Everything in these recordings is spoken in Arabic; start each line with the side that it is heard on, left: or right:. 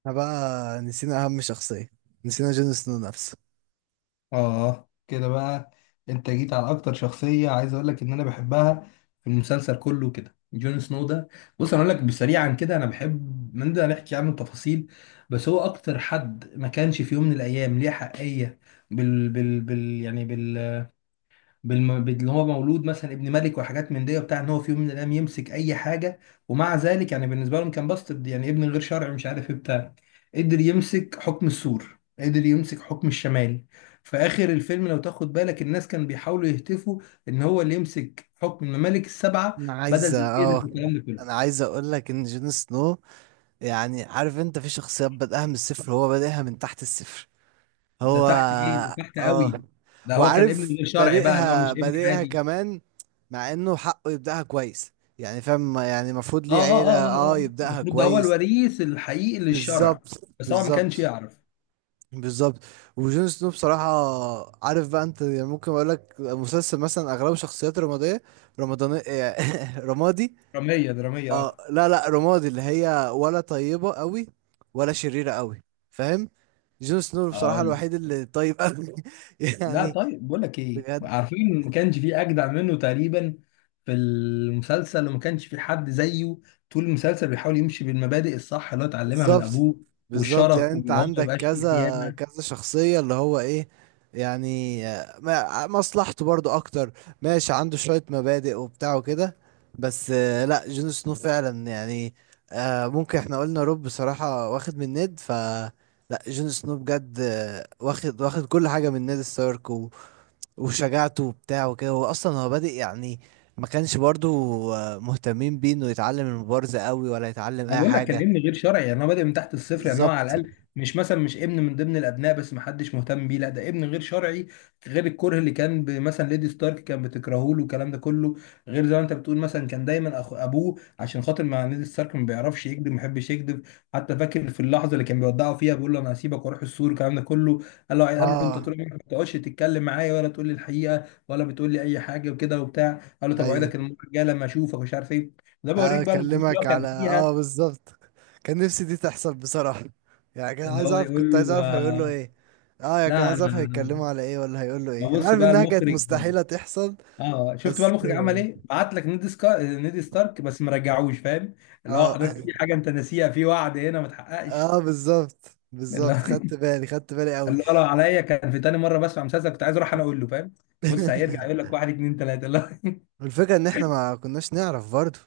right: احنا بقى نسينا اهم شخصية. نسينا جون سنو نفسه.
left: اه، كده بقى. انت جيت على اكتر شخصية عايز اقول لك ان انا بحبها في المسلسل كله، كده جون سنو ده. بص، انا اقول لك بسريعا كده، انا بحب من ده نحكي عنه التفاصيل. بس هو اكتر حد ما كانش في يوم من الايام ليه حقية بال بال بال يعني اللي هو مولود مثلا ابن ملك وحاجات من دي وبتاع ان هو في يوم من الايام يمسك اي حاجه. ومع ذلك يعني بالنسبه لهم كان باسترد، يعني ابن غير شرعي مش عارف ايه بتاع. قدر يمسك حكم السور، قدر يمسك حكم الشمال. في اخر الفيلم لو تاخد بالك الناس كانوا بيحاولوا يهتفوا ان هو اللي يمسك حكم الممالك السبعه
right: انا عايز
left: بدل دينيريس
right: اه
left: والكلام ده
right: انا
left: كله.
right: عايز اقول لك ان جون سنو، يعني عارف انت، في شخصيات بدأها من الصفر، هو بادئها من تحت الصفر.
left: ده
right: هو
left: تحت ايه؟ ده تحت
right: اه
left: قوي. ده هو كان ابن
right: وعارف،
left: غير شرعي بقى، اللي هو مش
right: بادئها
left: ابن
right: بادئها
left: عادي.
right: كمان، مع انه حقه يبدأها كويس. يعني فاهم، يعني المفروض
left: اه
right: ليه
left: اه
right: عيلة،
left: اه آه. آه.
right: يبدأها
left: المفروض ده هو
right: كويس.
left: الوريث الحقيقي للشرع،
right: بالظبط،
left: بس هو ما كانش
right: بالظبط،
left: يعرف.
right: بالظبط. وجون سنو بصراحة، عارف بقى انت، يعني ممكن اقول لك مسلسل مثلا اغلبه شخصيات رمادية، رمضانية رمادي.
left: درامية درامية،
right: اه، لا لا، رمادي، اللي هي ولا طيبة قوي ولا شريرة قوي، فاهم. جون سنو بصراحة
left: اقول
right: الوحيد
left: لك.
right: اللي طيب قوي.
left: لا
right: يعني
left: طيب، بقول لك ايه،
right: بجد.
left: عارفين ما كانش في اجدع منه تقريبا في المسلسل، وما كانش في حد زيه. طول المسلسل بيحاول يمشي بالمبادئ الصح اللي هو اتعلمها من
right: بالظبط،
left: ابوه،
right: بالظبط. يعني
left: والشرف،
right: انت
left: وان هو ما
right: عندك
left: يبقاش فيه
right: كذا
left: خيانة.
right: كذا شخصية اللي هو ايه، يعني مصلحته برضو اكتر. ماشي، عنده شوية مبادئ وبتاع وكده، بس لا، جون سنو فعلا يعني. ممكن احنا قلنا روب بصراحة واخد من نيد لا، جون سنو بجد واخد كل حاجة من نيد ستارك وشجاعته وبتاع وكده، هو اصلا هو بادئ يعني، ما كانش برضو مهتمين بيه انه يتعلم المبارزة قوي ولا يتعلم
left: ما
right: اي
left: بقول لك كان
right: حاجة.
left: ابن غير شرعي، يعني هو بادئ من تحت الصفر، يعني هو على
right: بالظبط.
left: الاقل مش مثلا مش ابن من ضمن الابناء بس ما حدش مهتم بيه، لا ده ابن غير شرعي. غير الكره اللي كان مثلا ليدي ستارك كان بتكرهه له والكلام ده كله. غير زي ما انت بتقول مثلا كان دايما أخو ابوه عشان خاطر، مع ليدي ستارك ما بيعرفش يكذب، ما بيحبش يكذب. حتى فاكر في اللحظه اللي كان بيودعه فيها بيقول له انا هسيبك واروح السور والكلام ده كله، قال له انت
right: اه
left: طول عمرك ما بتقعدش تتكلم معايا ولا تقول لي الحقيقه ولا بتقول لي اي حاجه وكده وبتاع. قال له طب
right: ايوه،
left: اوعدك المره الجايه لما اشوفك مش عارف ايه. ده بوريك بقى الموضوع اللي هو
right: هكلمك
left: كان
right: على
left: فيها،
right: بالظبط. كان نفسي دي تحصل بصراحة. يعني كان
left: ان
right: عايز
left: هو
right: اعرف كنت
left: يقول
right: عايز
left: له
right: اعرف هيقول له ايه. اه، كان
left: لا
right: عايز اعرف
left: انا.
right: هيتكلموا على ايه ولا هيقول له
left: ما
right: ايه. انا
left: بص
right: عارف
left: بقى
right: انها كانت
left: المخرج،
right: مستحيلة تحصل.
left: اه شفت بقى
right: بس.
left: المخرج عمل ايه؟ بعت لك نيد ستارك بس ما رجعوش، فاهم؟ اللي هو
right: اه
left: حضرتك في حاجه انت ناسيها، في وعد هنا ما اتحققش.
right: اه، بالظبط،
left: اللي
right: بالظبط،
left: هو
right: خدت بالي، خدت بالي قوي.
left: اللي هو لو عليا كان في تاني مره بسمع مسلسل كنت عايز اروح انا اقول له، فاهم؟ بص هيرجع يقول لك واحد اتنين تلاته اللي هو.
right: والفكرة ان احنا ما كناش نعرف برضه.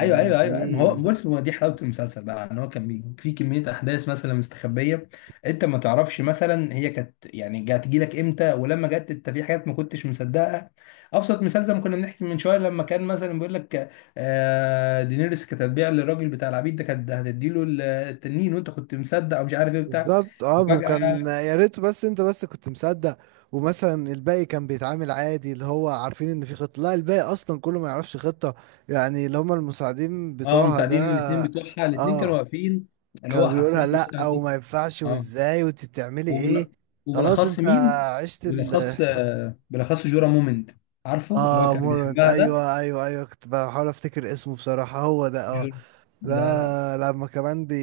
left: ايوه ايوه ايوه أيوة. ما هو
right: دي
left: بص هو دي حلاوه المسلسل بقى، ان هو كان في كميه احداث مثلا مستخبيه. انت ما تعرفش مثلا هي كانت يعني جات لك امتى، ولما جت انت في حاجات ما كنتش مصدقها. ابسط مثال زي ما كنا بنحكي من شويه، لما كان مثلا بيقول لك آه دينيريس كانت هتبيع للراجل بتاع العبيد ده، كانت هتديله التنين، وانت كنت مصدق او مش عارف ايه بتاع.
right: بالظبط. اه، وكان
left: فجاه.
right: يا ريت، بس انت بس كنت مصدق. ومثلا الباقي كان بيتعامل عادي، اللي هو عارفين ان في خطة، لا الباقي اصلا كله ما يعرفش خطة. يعني اللي هم المساعدين
left: اه
right: بتوعها
left: مساعدين
right: ده.
left: الاثنين بتوعها، الاثنين كانوا
right: اه،
left: واقفين. اللي
right: كان
left: هو
right: بيقولها
left: حرفيا
right: لا او
left: مثلا.
right: ما ينفعش،
left: اه.
right: وازاي، وانت بتعملي ايه؟
left: وبال...
right: خلاص.
left: وبالاخص
right: انت
left: مين؟
right: عشت ال
left: بالاخص بالاخص جورا مومنت، عارفه اللي هو
right: اه
left: كان
right: مورنت.
left: بيحبها ده.
right: ايوه ايوه ايوه، كنت بحاول افتكر اسمه بصراحة، هو ده اه
left: جورا ده، لا.
right: لا، لما كمان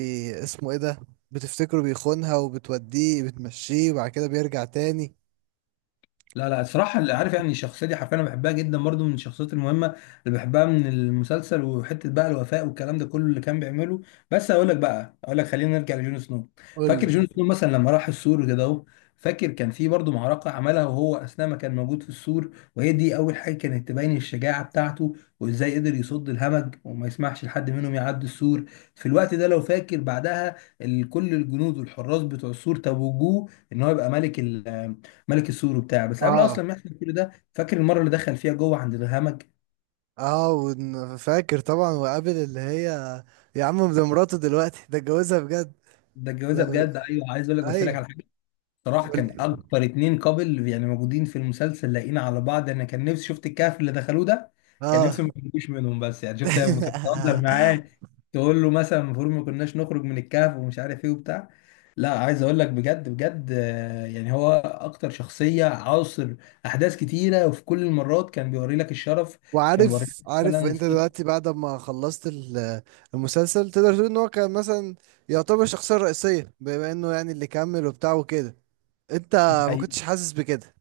right: اسمه ايه ده؟ بتفتكره بيخونها وبتوديه بتمشيه وبعد كده بيرجع تاني.
left: لا لا الصراحة اللي عارف، يعني الشخصية دي حرفيا أنا بحبها جدا برضو، من الشخصيات المهمة اللي بحبها من المسلسل، وحتة بقى الوفاء والكلام ده كله اللي كان بيعمله. بس هقول لك خلينا نرجع لجون سنو. فاكر
right: قولي.
left: جون سنو مثلا لما راح السور كده أهو؟ فاكر كان في برضو معركة عملها وهو أثناء ما كان موجود في السور، وهي دي أول حاجة كانت تبين الشجاعة بتاعته، وإزاي قدر يصد الهمج وما يسمحش لحد منهم يعدي السور. في الوقت ده لو فاكر بعدها، كل الجنود والحراس بتوع السور توجوه إن هو يبقى ملك، ملك السور وبتاع. بس قبل اصلا
right: اه
left: ما يحصل كل ده، فاكر المره اللي دخل فيها جوه عند الهمج؟
right: اه، فاكر طبعا، وقابل اللي هي، يا عم ده مراته دلوقتي، ده اتجوزها بجد.
left: ده الجوازه
right: لو...
left: بجد. ايوه عايز اقول لك، بس أقول لك
right: ايوه،
left: على حاجه. صراحه
right: قولي.
left: كان اكتر اتنين قابل يعني موجودين في المسلسل لاقيين على بعض، انا كان نفسي شفت الكهف اللي دخلوه ده. كان
right: اه.
left: نفسي ما يخرجوش منهم، بس يعني شفت لما كان بتهزر معاه تقول له مثلا المفروض ما كناش نخرج من الكهف ومش عارف ايه وبتاع. لا عايز اقول لك بجد بجد، يعني هو اكتر شخصيه عاصر احداث كتيره، وفي كل المرات كان بيوري لك الشرف. كان بيوري لك
right: وعارف، عارف
left: مثلا
right: انت
left: صوت.
right: دلوقتي بعد ما خلصت المسلسل، تقدر تقول ان هو كان مثلا يعتبر الشخصية الرئيسية، بما انه يعني اللي كمل وبتاع وكده. انت ما كنتش حاسس بكده؟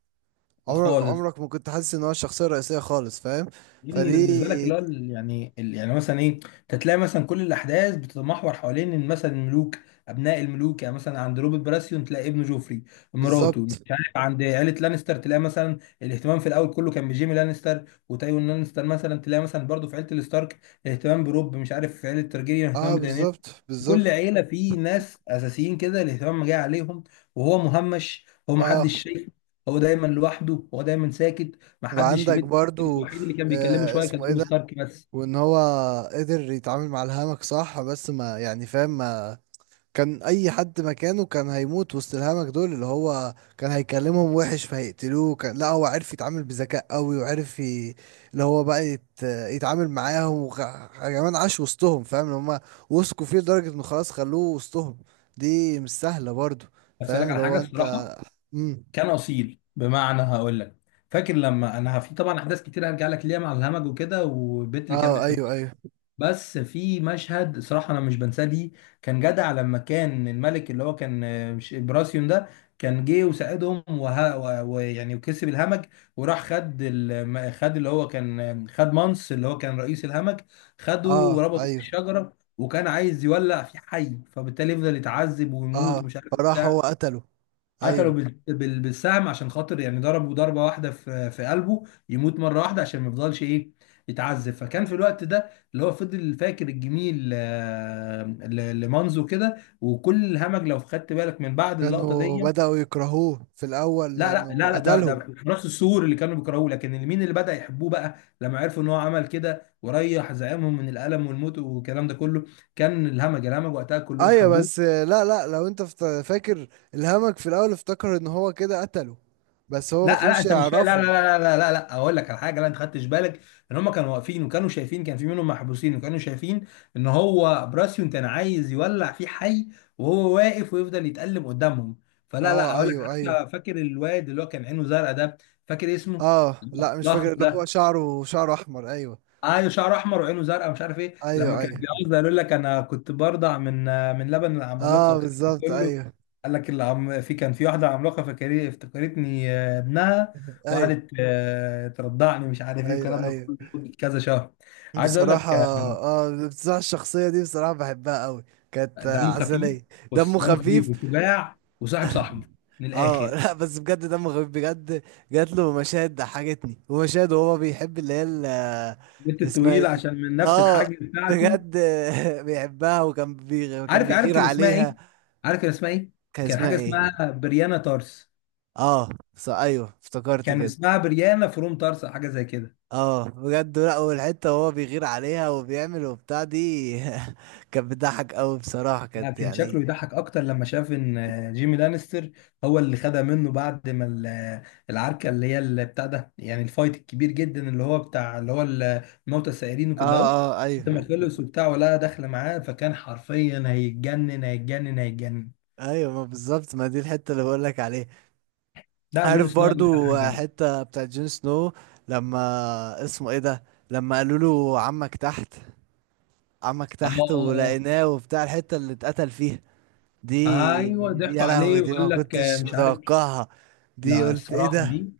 right: عمرك،
left: خالص.
right: عمرك ما كنت حاسس ان هو الشخصيه الرئيسيه خالص، فاهم؟
left: يعني ده بالنسبه لك
right: فدي
left: اللي هو يعني يعني مثلا ايه. انت تلاقي مثلا كل الاحداث بتتمحور حوالين ان مثلا الملوك، ابناء الملوك، يعني مثلا عند روبرت براسيون تلاقي ابنه جوفري، مراته مش
right: بالظبط.
left: عارف، عند عيله لانستر تلاقي مثلا الاهتمام في الاول كله كان بجيمي لانستر وتايوان لانستر، مثلا تلاقي مثلا برضه في عيله الستارك الاهتمام بروب، مش عارف في عيله تارجيريان الاهتمام
right: اه،
left: بدانيل.
right: بالظبط،
left: كل
right: بالظبط.
left: عيله في ناس اساسيين كده الاهتمام جاي عليهم، وهو مهمش، هو
right: اه،
left: محدش شايفه. هو دايما لوحده، هو دايما ساكت، محدش في
right: وعندك
left: بيت.
right: برضو
left: الوحيد اللي كان بيكلمه شويه كان
right: اسمه ايه
left: روب
right: ده،
left: ستارك بس.
right: وان هو قدر يتعامل مع الهمك صح. بس ما يعني، فاهم، ما كان اي حد مكانه كان هيموت وسط الهمج دول. اللي هو كان هيكلمهم وحش فهيقتلوه. كان، لا، هو عرف يتعامل بذكاء قوي، وعرف اللي هو بقى يتعامل معاهم كمان عاش وسطهم، فاهم، اللي هم وثقوا فيه لدرجة انه خلاص خلوه وسطهم. دي مش سهلة برضو.
left: بس اقول
right: فاهم
left: لك على
right: اللي
left: حاجه
right: هو
left: الصراحه،
right: انت امم
left: كان اصيل. بمعنى هقول لك، فاكر لما انا في طبعا احداث كتير هرجع لك ليها مع الهمج وكده والبنت اللي كان
right: اه
left: بيحبها،
right: ايوه ايوه.
left: بس في مشهد صراحة أنا مش بنساه ليه. كان جدع لما كان الملك اللي هو كان مش براسيون ده، كان جه وساعدهم ويعني وكسب الهمج، وراح خد خد اللي هو كان خد مانس، اللي هو كان رئيس الهمج، خده
right: اه
left: وربطه
right: ايوه.
left: بالشجرة، وكان عايز يولع في حي فبالتالي يفضل يتعذب ويموت
right: اه،
left: ومش عارف
right: فراح
left: بتاع.
right: هو قتله.
left: قتله
right: ايوه،
left: بالسهم، عشان خاطر يعني ضربه ضربة واحدة في في قلبه، يموت مرة واحدة عشان ما يفضلش ايه، يتعذب. فكان في الوقت ده اللي هو فضل فاكر الجميل لمانزو كده، وكل الهمج لو خدت بالك من بعد اللقطة
right: كانوا
left: دي.
right: بدأوا يكرهوه في الاول
left: لا لا
right: لانه
left: لا لا ده
right: قتلهم.
left: حراس السور اللي كانوا بيكرهوه، لكن مين اللي بدأ يحبوه بقى لما عرفوا ان هو عمل كده وريح زعيمهم من الألم والموت والكلام ده كله؟ كان الهمج، الهمج وقتها كلهم
right: ايوه، بس
left: حبوه.
right: لا لا، لو انت فاكر، الهمك في الاول افتكر ان هو كده قتله، بس هو
left: لا
right: ما
left: لا،
right: كانوش
left: انت مش فاهم. لا لا.
right: يعرفوا.
left: لا لا لا لا اقول لك على حاجه، لا انت خدتش بالك ان هم كانوا واقفين وكانوا شايفين، كان في منهم محبوسين، وكانوا شايفين ان هو براسيون كان عايز يولع فيه حي وهو واقف ويفضل يتألم قدامهم. فلا لا،
right: اه
left: اقول لك.
right: ايوه ايوه.
left: حتى فاكر الواد اللي هو كان عينه زرقاء ده، فاكر اسمه؟
right: اه، لا مش
left: الضخم
right: فاكر، اللي هو
left: ده،
right: شعره احمر، ايوه
left: ايوه شعره احمر وعينه زرقاء ومش عارف ايه، لما
right: ايوه
left: كان
right: ايوه.
left: بيعوز يقول لك انا كنت برضع من من لبن العمالقه،
right: اه
left: وكان
right: بالظبط،
left: كله
right: ايوه
left: قال لك العم في كان في واحده عملاقه فكري افتكرتني ابنها،
right: ايوه
left: وقعدت ترضعني مش عارف ايه
right: ايوه
left: والكلام ده
right: ايوه.
left: كله لمدة كذا شهر. عايز اقول
right: بصراحة،
left: لك
right: الشخصية دي بصراحة بحبها قوي. كانت
left: دمه خفيف.
right: عسلية، دمه
left: بص دمه خفيف
right: خفيف.
left: وشجاع وصاحب صاحبه، من
right: اه.
left: الاخر.
right: لا بس بجد دمه خفيف بجد. جات له مشاهد ضحكتني، ومشاهد وهو بيحب اللي هي
left: بنت
right: اسمها ايه
left: طويله
right: دي؟
left: عشان من نفس
right: اه
left: الحاجه بتاعته.
right: بجد. بيحبها، وكان
left: عارف عارف
right: بيغير
left: كان اسمها ايه؟
right: عليها.
left: عارف كان اسمها ايه؟
right: كان
left: كان
right: اسمها
left: حاجه
right: ايه؟
left: اسمها بريانا تارس.
right: اه، ايوه افتكرت
left: كان
right: كده.
left: اسمها بريانا فروم طارسا، حاجه زي كده.
right: اه بجد، لا، والحته وهو بيغير عليها وبيعمل وبتاع دي. كانت بتضحك قوي بصراحه،
left: لا
right: كانت
left: كان
right: يعني.
left: شكله يضحك اكتر لما شاف ان جيمي لانستر هو اللي خدها منه بعد ما العركه اللي هي اللي بتاع ده، يعني الفايت الكبير جدا اللي هو بتاع، اللي هو موتى السائرين
right: اه
left: وكده اهو.
right: اه ايوه
left: بعد ما خلص وبتاع ولا داخله معاه، فكان حرفيا هيتجنن هيتجنن هيتجنن.
right: ايوه، ما بالظبط، ما دي الحته اللي بقول لك عليها.
left: ده جون
right: عارف
left: سنو اكتر
right: برضو
left: حاجه بقى.
right: حتة بتاعت جون سنو لما اسمه ايه ده، لما قالوا له عمك تحت. عمك
left: اه
right: تحت ولقيناه وبتاع، الحتة اللي اتقتل فيها
left: آه. ايوه
right: دي. دي،
left: ضحكوا
right: يا لهوي،
left: عليه
right: دي ما
left: وقال لك
right: كنتش
left: مش عارف.
right: متوقعها. دي
left: لا
right: قلت ايه
left: الصراحة
right: ده.
left: دي،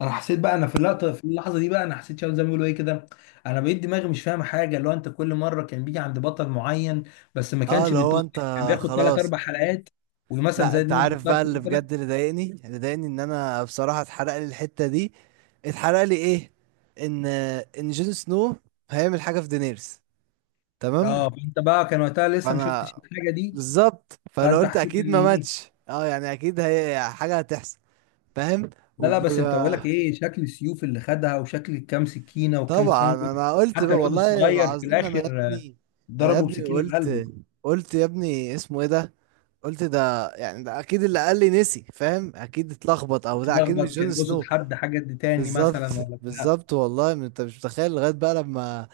left: انا حسيت بقى، انا في اللقطة في اللحظة دي بقى انا حسيت شباب زي ما بيقولوا ايه كده، انا بقيت دماغي مش فاهمة حاجة. اللي هو انت كل مرة كان بيجي عند بطل معين بس ما
right: اه،
left: كانش
right: اللي هو
left: بيطول،
right: انت
left: كان بياخد ثلاث
right: خلاص.
left: اربع حلقات. ومثلا
right: لا،
left: زي
right: انت
left: دينا
right: عارف
left: الشرف
right: بقى، اللي
left: مثلا.
right: بجد اللي ضايقني، ان انا بصراحة اتحرق لي الحتة دي. اتحرق لي ايه؟ ان ان جون سنو هيعمل حاجة في دينيرس، تمام؟
left: اه فانت بقى كان وقتها لسه ما
right: فانا
left: شفتش الحاجة دي،
right: بالظبط، فانا
left: فانت
right: قلت
left: حسيت
right: اكيد
left: ان
right: ما
left: ايه؟
right: ماتش، اه، يعني اكيد هي حاجه هتحصل، فاهم؟
left: لا لا، بس انت بقول
right: وب-
left: لك ايه شكل السيوف اللي خدها، وشكل كام سكينة وكام
right: طبعا
left: خنجر.
right: انا قلت
left: حتى
right: بقى
left: الواد
right: والله
left: الصغير في
right: العظيم، انا يا
left: الاخر
right: ابني، انا يا
left: ضربه
right: ابني
left: بسكينة في قلبه.
right: قلت. قلت يا ابني اسمه ايه ده. قلت ده، يعني ده اكيد اللي قال لي نسي، فاهم، اكيد اتلخبط، او ده اكيد مش
left: اتلخبط، كان
right: جون
left: يقصد
right: سنو.
left: حد حاجة دي تاني
right: بالظبط،
left: مثلا ولا بتاع.
right: بالظبط، والله ما انت مش متخيل لغايه بقى لما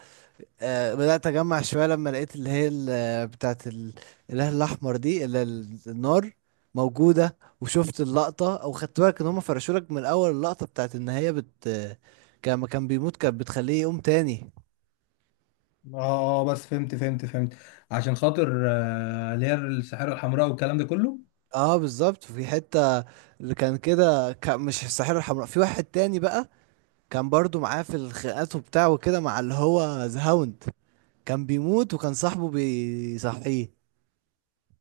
right: بدأت أجمع شوية. لما لقيت اللي هي بتاعة الإله الأحمر دي، اللي النار موجودة، وشفت اللقطة، أو خدت بالك إن هما فرشولك من أول اللقطة بتاعة إن هي كان بيموت، كانت بتخليه يقوم تاني.
left: اه بس فهمت فهمت فهمت عشان خاطر اللي هي السحارة الحمراء والكلام ده كله.
right: اه بالظبط، في حتة اللي كان كده، كان مش الساحرة الحمراء، في واحد تاني بقى كان برضو معاه في الخناقات وبتاع وكده مع اللي هو ذا هاوند، كان بيموت وكان صاحبه بيصحيه.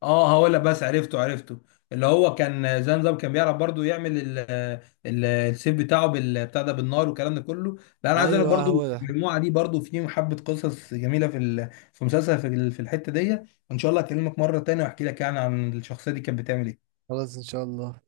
left: اه هقول لك بس، عرفته عرفته. اللي هو كان زي نظام كان بيعرف برضو يعمل السيف بتاعه بتاع ده بالنار والكلام ده كله. لا انا عايز اقول لك
right: ايوه
left: برضو
right: هو ده.
left: المجموعه دي برضو، في حبه قصص جميله في في مسلسل في في الحته دي. ان شاء الله اكلمك مره تانية واحكي لك يعني عن الشخصيه دي كانت بتعمل ايه.
right: خلاص، ان شاء الله.